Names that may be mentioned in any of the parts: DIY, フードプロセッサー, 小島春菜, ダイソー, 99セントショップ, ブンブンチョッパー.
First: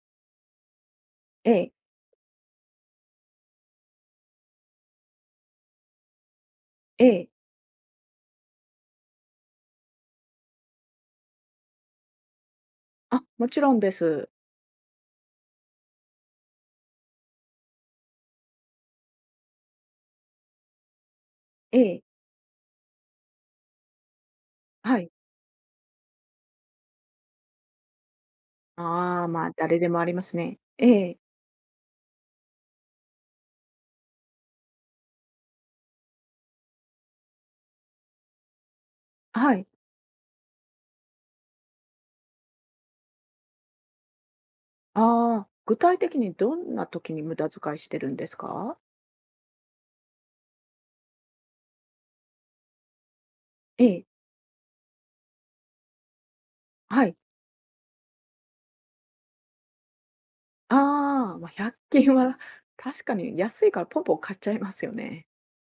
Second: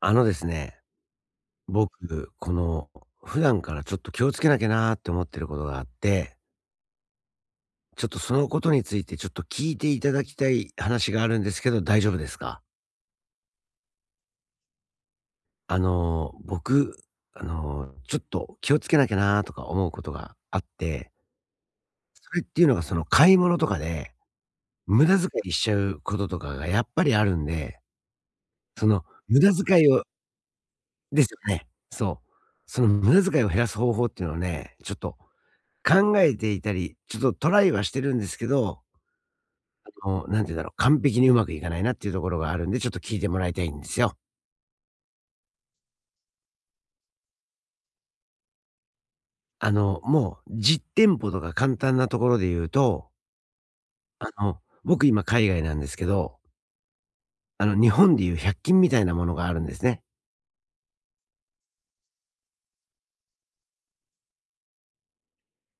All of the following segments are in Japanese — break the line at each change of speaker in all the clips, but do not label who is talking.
ですね、
ええ、
僕、普段からちょっと気をつけなきゃなーって思ってることがあって、
ええ。
ちょっとそのことについてちょっと聞いていただきたい話があるんですけど、大丈夫ですか？
あ、もちろんです。
僕、ちょっと気をつけなきゃなーとか思うことがあって、
ええ、
それっていうのがその買い物とかで、
は
無
い。
駄遣いしちゃうこととかがやっぱりあるんで、その
ああ、
無
まあ、
駄
誰
遣
で
い
も
を
ありますね。ええ、
ですよね。そう。その無駄遣いを減らす方法っていうのをね、ちょっと考えていたり、ちょっとトライはしてるんですけど、
はい。
もう、なんて言うんだろう、完璧にうまくいかないなっていうところがあるんで、ちょっと聞いてもらいたいんですよ。
ああ、具体的にどんな時に無駄遣いしてるんですか？
もう実店舗とか簡単なところで言うと、
ええ、
僕今海外なんですけど、
はい。
日本でいう百均みたいなものがあるんですね。
ああ、まあ、100均は確かに安いからポンポン買っちゃいますよね。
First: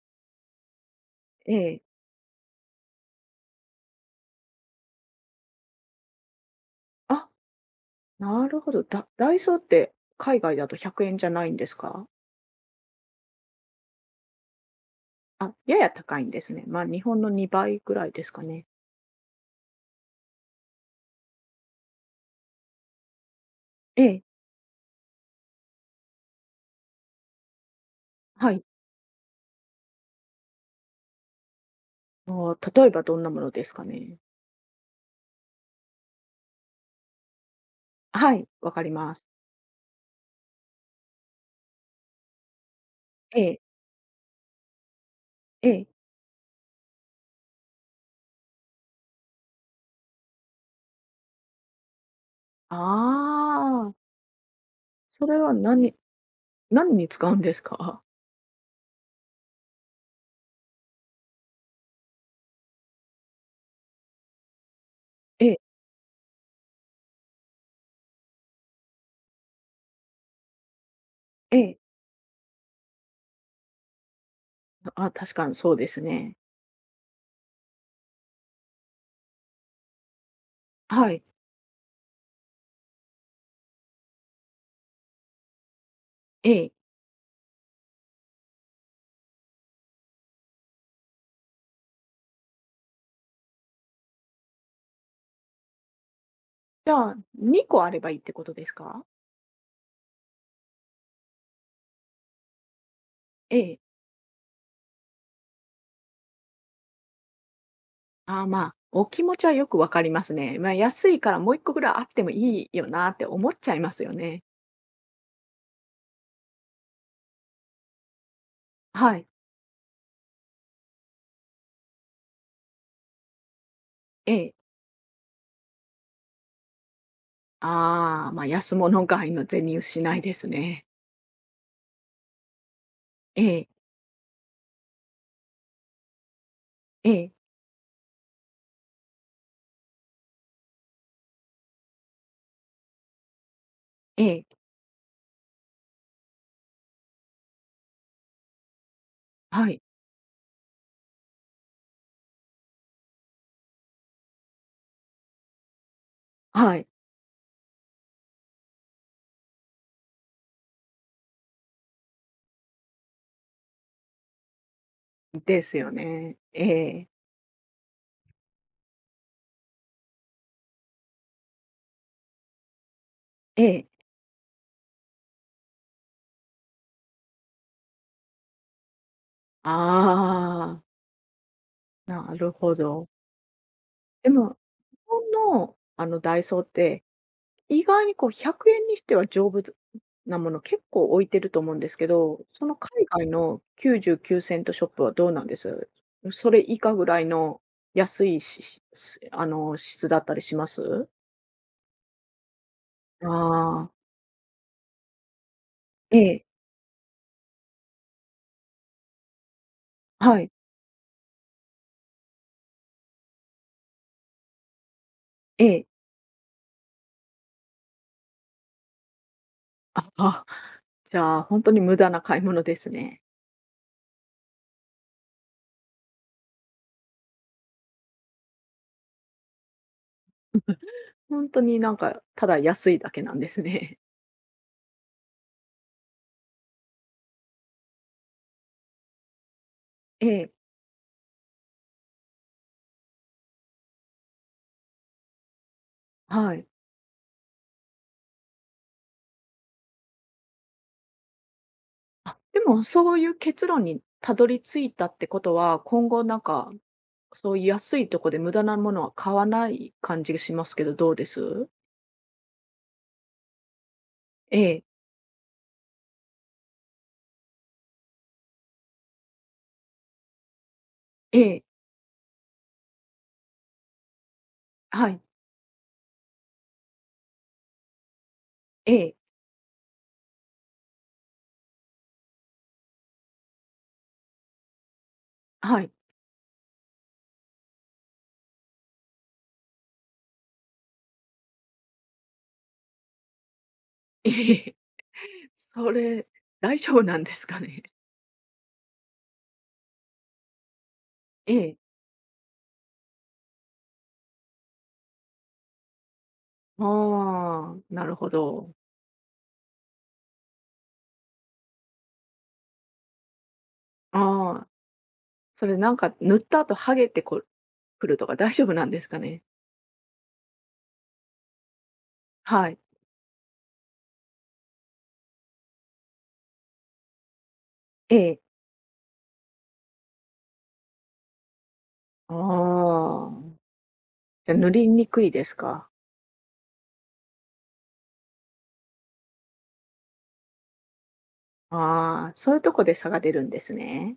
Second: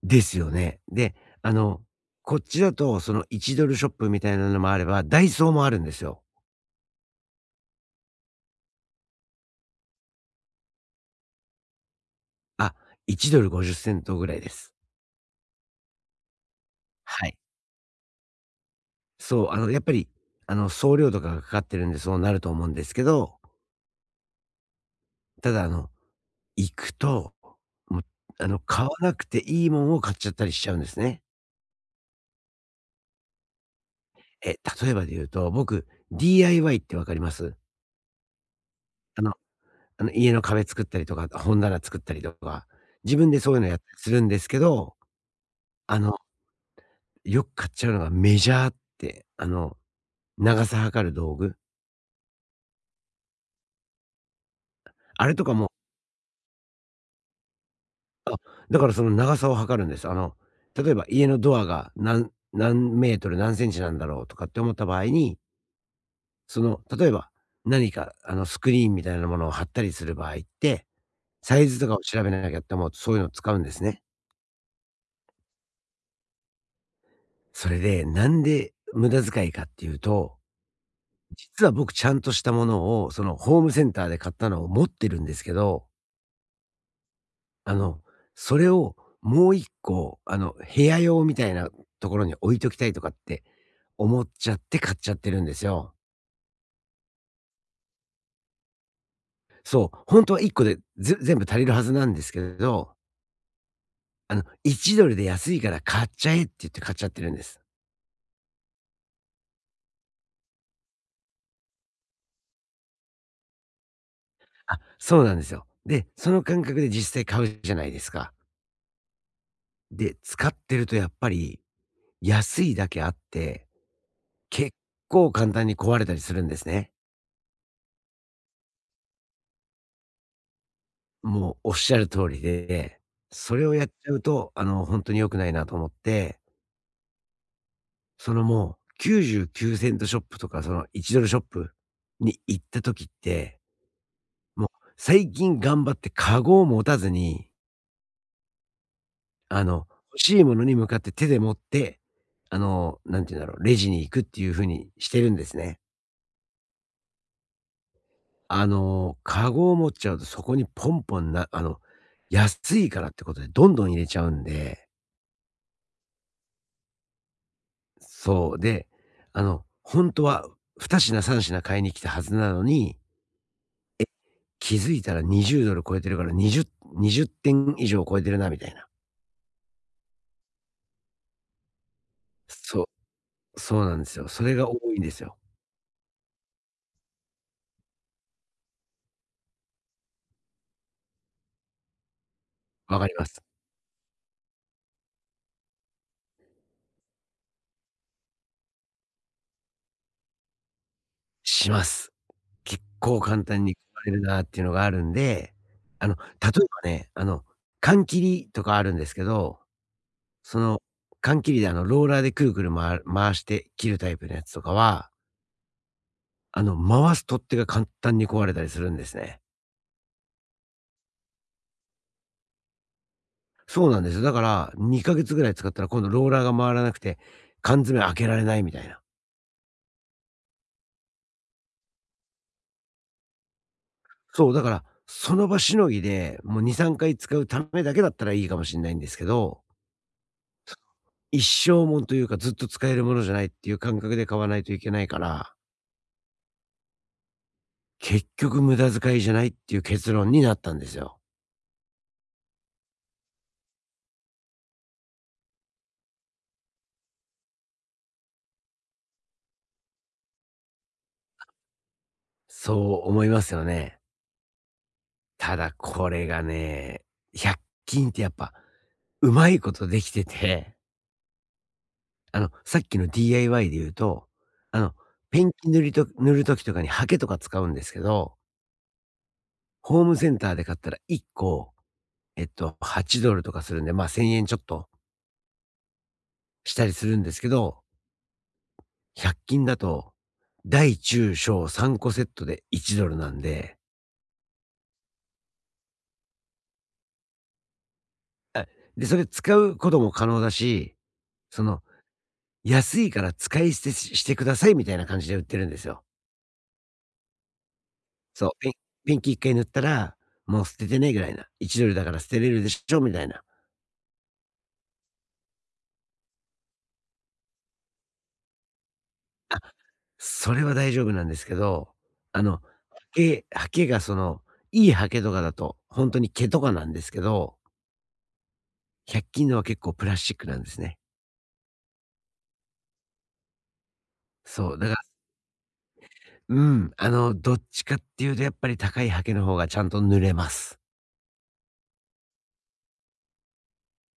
ですよね。で、あ
ええ。
の、こっちだと、その1ドルショップみたいなのもあれば、ダイソーもあるんですよ。
あ、なるほど。ダイソーって海外だと100円じゃないんですか？
あ、1ドル50セントぐらいです。
あ、やや高いんですね。まあ、日本
は
の
い。
2倍ぐらいですかね。
そう、やっぱり、送料とかがかかってるんで、そうなると思うんですけど、
ええ、
ただ、行くと、もう、
はい。
買わなくていいもんを買っちゃったりしちゃうんですね。
ああ、例えばどんなものですかね？
例えばで言うと、僕、DIY ってわかります？
はい、わかりま
あ
す。
の、家の壁作ったりとか、本棚作ったりとか、自分
え
でそうい
え、
うのやったりするんですけど、
ええ。
あの、よく買っちゃうのがメジャーって、長さ測る道具。
ああ、そ
あれ
れ
と
は
かも、
何に使うんですか？
だからその長さを測るんです。例えば家のドアが何メートル何センチなんだろうとかって思った場合に、
ええ、
その、例えば何かあのスクリーンみたいなものを貼ったりする場合って、
え
サイ
え。
ズとかを調べなきゃって思うとそういうのを使うんですね。
あ、確かにそうですね。
それで、なんで無駄遣いかっていうと、
はい、
実は僕ちゃんとしたものをそのホームセンターで買ったのを持ってるんですけど、
ええ。
あの、それをもう一個、部屋用みたいなところに置いときたいとかって思っちゃって買っちゃってるんですよ。
じゃあ、2個あればいいってことですか？
そう、本当は一個で、全部足りるはずなんですけど、
ええ。
いちドルで安いから買っちゃえって言って買っちゃってるんです。
ああ、まあ、お気持ちはよくわかりますね。安いからもう1個ぐらいあってもいいよなって思っちゃいますよね。
あ、そうなんですよ。で、その感覚で実際買うじゃないですか。
はい、
で、使ってるとやっぱり安いだけあって、
ええ。
結構簡単に壊れたりするんですね。
ああ、安物買いの銭失いですね。
もうおっしゃる通りで、
え
それ
え、
をやっちゃうと、ほんとに良くないなと思って、
ええ、
その、もう99セントショップとか、その1ドルショップに行った時って、
ええ。
もう最近頑張ってカゴを持たずに、あ
はい、
の、欲しいものに向かって手で持って、なんて言うんだろう、レジに行くっていう風にしてるんですね。
はい。
カゴを持っちゃうとそこにポンポンな安いからってことでどんどん入れちゃうんで、
ですよね。ええ、
そう。で、ほんとは2品3品買いに来たはずなのに、
ええ。
気づいたら $20 超えてるから20点以上超えてるなみたいな。
ああ、なるほ
そ
ど。
う、そうなんですよ。
で
それ
も、
が多
日
いんです
本
よ。
の、ダイソーって、意外にこう100円にしては丈夫なもの結構置いてると思うんですけど、その
わ
海
かりま
外
す。
の99セントショップはどうなんです？それ以下ぐらいの安いししすあの、質だったりします？
します。結構
あ
簡単に買
あ、
われるなっていうのがあるんで、あの、
え
例
え、
えばね、缶切りとかあるんですけど、
はい、
その、缶切りでローラーでくるくる回して切るタイプのやつとかは、
ええ。
回す取っ手が簡単に壊れたりするんですね。
ああ、じゃあ、本当に無駄な買い物ですね。
そうなんですよ。だから、2ヶ月ぐらい使ったら今度ローラーが回らなくて、缶詰開けられないみたいな。
本当になんか、ただ安いだけなんですね。
そう、だから、その場しのぎで、もう2、3回使うためだけだったらいいかもしれないんですけど、
ええ、
一生もんというかずっと使えるものじゃないっていう感覚で買わないといけないから、
はい。
結局無駄遣いじゃないっていう結論になったんですよ。
あ、でもそういう結論にたどり着いたってことは、今後なんか、そういう安いとこで無駄なものは買わない感じがしますけど、どうです？
そう思いますよね。
ええ、
ただこれがね、100均ってやっぱ、うまいことできてて、
ええ、
さっきの DIY で言うと、あの、
はい、
ペンキ塗りと塗る時とかにハケとか使うんですけど、
ええ、
ホームセンターで買ったら1個、$8 とかするんで、まあ、¥1,000 ちょっと
はい、
したりするんですけど、100均だと、大中小3個セットで $1 なんで、
ええ。それ、大丈夫なんですかね？
で、それ使うことも可能だし、
え
その、
え。
安いから使い捨てしてくださいみたいな感じで売ってるんですよ。
ああ、なるほ
そう、ペ
ど。
ンペンキ1回塗ったら、もう捨ててねぐらいな、$1 だから捨てれるでしょみたいな。
ああ、それなんか塗った後剥げてくるとか大丈夫なんですかね？
それは大丈夫なんですけど、は
はい、
ハケハケがその、いいハケとかだと、本当に毛とかなんですけど、
ええ。
100均のは結構プラスチックなんですね。
ああ、じゃあ塗
そう、
り
だから、
にくいですか？
うん、どっちかっていうとやっぱり高いハケの方がちゃんと濡れます。
ああ、そういうとこで差が出るんですね。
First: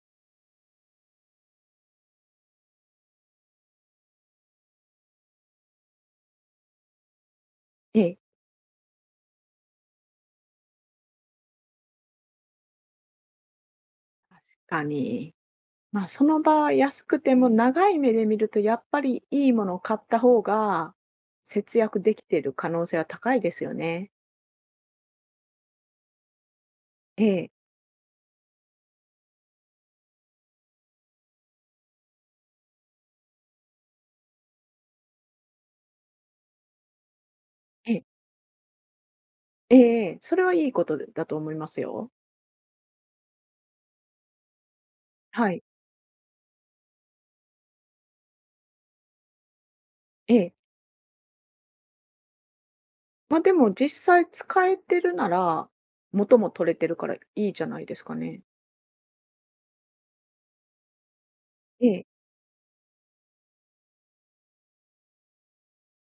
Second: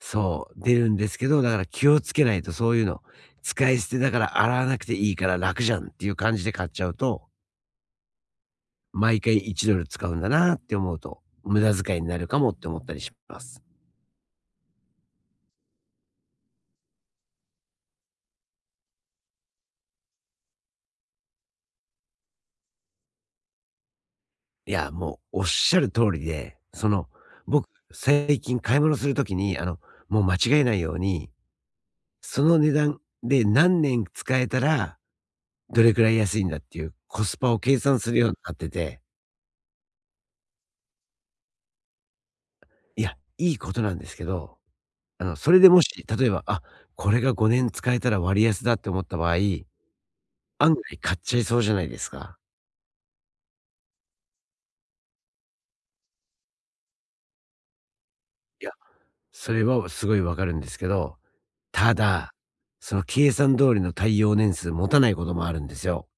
そう、出るんですけど、だから気をつけないとそういうの、使い捨てだから洗わなくていいから楽じゃんっていう感じで買っちゃうと、
ええ。
毎回1ドル使うんだなって思うと、無駄遣いになるかもって思ったりします。
確かに。まあ、その場合、安くても長い目で見ると、やっぱりいいものを買った方が、節約できている可能性は高いですよね。
いや、もうおっしゃる通りで、その、
ええ。
僕、最近買い物するときに、もう間違えないように、その値段で何年使えたら、どれくらい安いんだっていうコスパを計
え
算
え、
するようになってて、
ええええええそれはいいことだと思いますよ。
いや、いいことなんですけど、
は
それ
い。
でもし、例えば、あ、これが5年使えたら割安だって思った場合、
ええ。
案外買っちゃいそうじゃないですか。
まあ、でも実際使えてるなら、元も取れてるからいいじゃないですかね。
いや、それはすごいわかるんですけど、
え
た
え。
だ、その計算通りの耐用年数持たないこともあるんですよ。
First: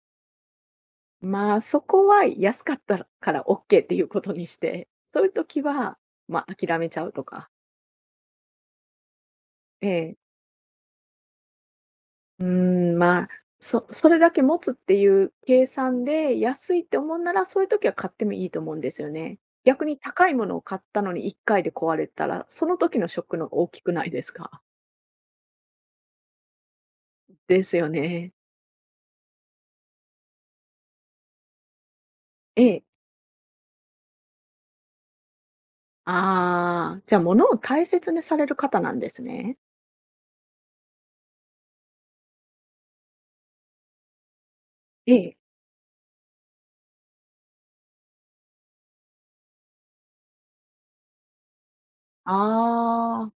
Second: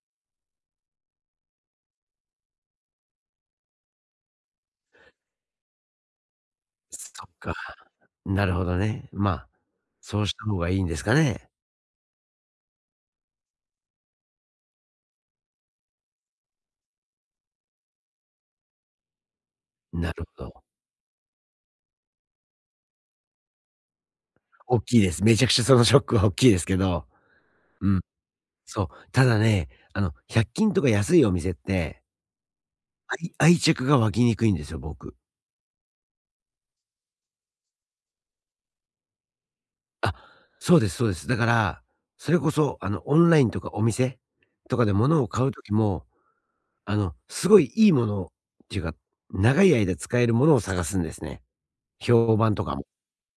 まあ、そこは安かったからオッケーっていうことにして、そういう時は、まあ、諦めちゃ
そ
うと
っ
か。
か、なるほどね。まあ、
ええ。
そうした方がいいんですかね。
うーん、まあ、それだけ持つっていう計算で、安いって思うなら、そういう時は買ってもいいと思うんですよね。逆に
なる
高いも
ほ
のを
ど。
買ったのに1回で壊れたら、その時のショックの方が大きくないですか？
大きいです。めちゃくちゃそのショックは大きいですけど。
ですよ
うん。
ね。
そう、ただね、100均とか安いお店って、
ええ。
愛着が湧きにくいんですよ、僕。
ああ、じゃ、物を大切にされる方なんですね。
あ、そうですそうです。だから、それこそ、オンラインとかお店とかで
え
物を
え。
買う時も、すごいいいものっていうか、長い間使えるものを探すんですね。評判とかも。
ああ、ま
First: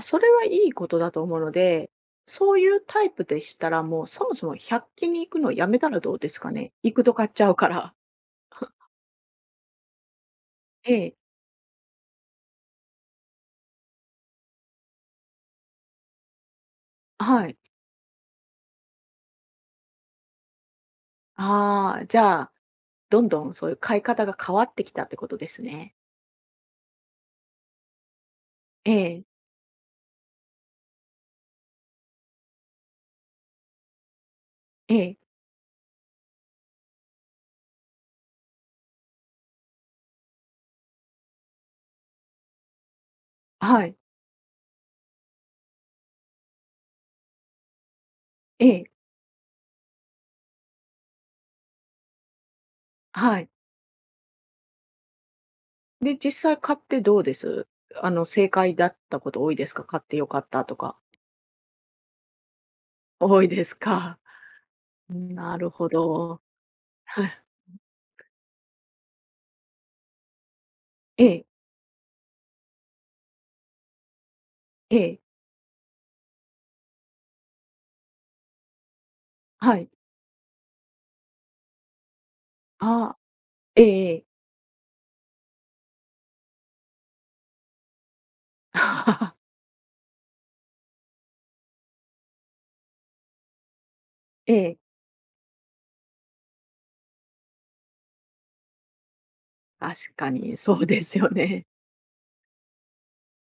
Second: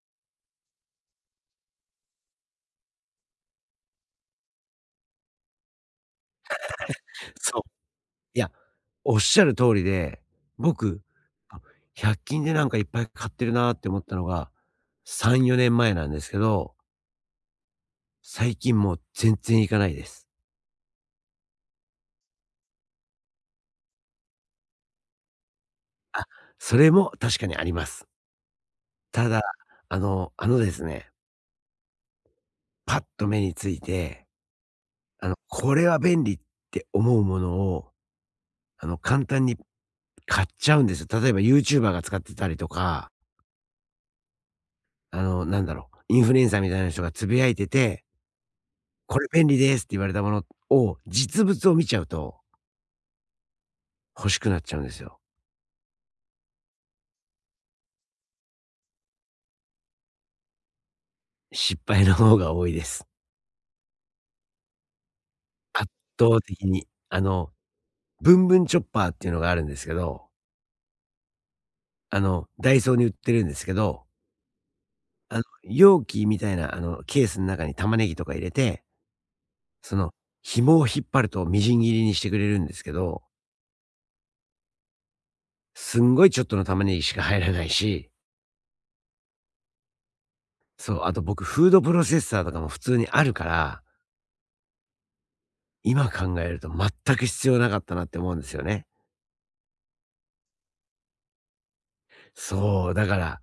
あ、それはいいことだと思うので、そういうタイプでしたら、もうそもそも100均に行くのをやめたらどうですかね。行くと買っちゃう
そ
か
う。
ら。
いや、おっしゃる通りで、
え
僕、
え、
あ、100均でなんかいっぱい買ってるなーって思ったのが、3、4年前なんですけど、
はい。
最近もう全然行かないです。
ああ、じゃあ、どんどんそういう買い方が変わってきたってことですね。
あ、それも確かにあります。
ええ、
ただ、ですね、パッと目について、
ええ、
これは便利って思うものを、簡単に買っちゃうんですよ。例えばユーチューバーが使ってたりとか、
はい、
なんだろう、インフルエンサーみたいな人がつぶやいてて
ええ、
これ便利ですって言われたものを、実物を見ちゃうと
はい。
欲しくなっちゃうんですよ。
で、実際買ってどうです？正解だったこと多いですか？買ってよかったとか。
失敗の方が多いです。
多いですか。なる
圧
ほ
倒
ど。
的に。
はい。
ブンブンチョッパーっていうのがあるんですけど、
ええ、
ダイソーに売ってるんですけど、
ええ、
容器みたいな、ケースの中に玉ねぎとか入れて、
はい。
その、紐を引っ張るとみじん切りにしてくれるんですけ
ああ、
ど、
ええ、ええ。
すんごいちょっとの玉ねぎしか入らないし、そう、あと僕フードプロセッサーとかも普通にあるから、
ええ、
今考えると全く必要なかったなって思うんですよね。
確かにそうですよね。
そう、だから、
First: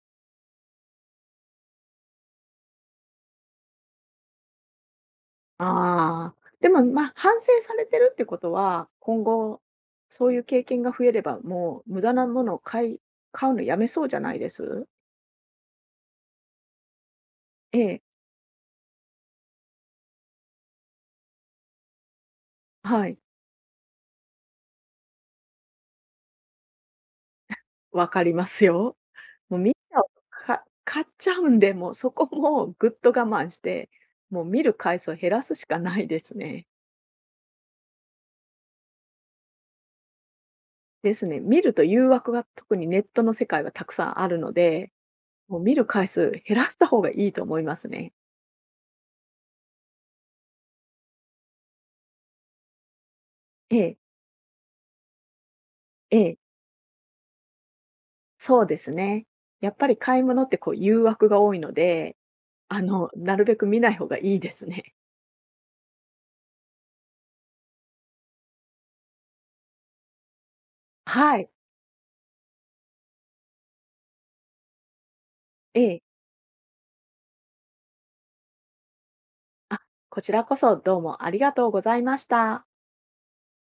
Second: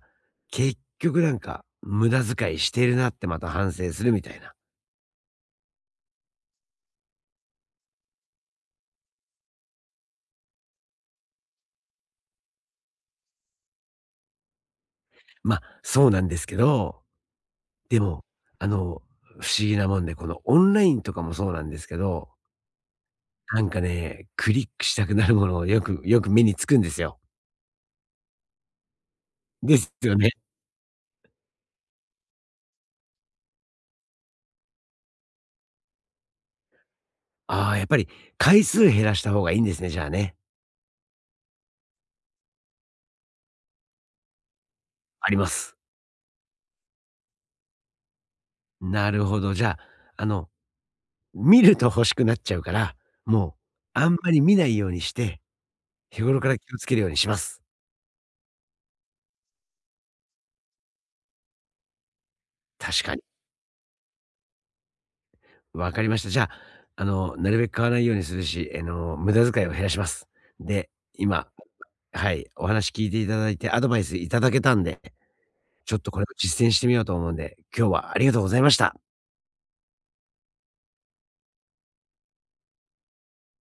結局なんか、無駄遣いしてるなってまた反省するみたいな。
ああ、でも、まあ、反省されてるってことは、今後、そういう経験が増えれば、もう無駄なものを買うのやめそうじゃないです？
ま、あそうなんですけど、
え
で
え、
も、あの、不思議なもんで、このオンラインとかもそうなんですけど、
はい、
なんかね、クリックしたくなるものをよくよく目につくんですよ。
分かりますよ。もう見ち
です
ゃう
よね。
か買っちゃうんで、もうそこもぐっと我慢して、もう見る回数を減らすしかないですね。
ああ、やっぱり回数減らした方がいいんですね、じゃあね。
ですね。見ると誘惑が特にネットの世界はたくさんあるので、
ありま
もう見
す。
る回数減らした方がいいと思いますね。
なるほど、じゃあ、見ると欲しくなっちゃうから、もう、
ええ、
あんまり見ないようにして、
え
日
え。
頃から気をつけるようにします。
そうですね。やっぱり買い物ってこう誘惑が多いので、
確かに。
なるべく見ない方がいいですね。
わかりました。じゃあ、なるべく買わないようにするし、無駄遣いを減らします。で、
は
今、
い。
はい、お話聞いていただいて、アドバイスいただけたんで、
え
ちょっ
え。
とこれを実践してみようと思うんで、今日はありがとうございました。
あ、こちらこそどうもありがとうございました。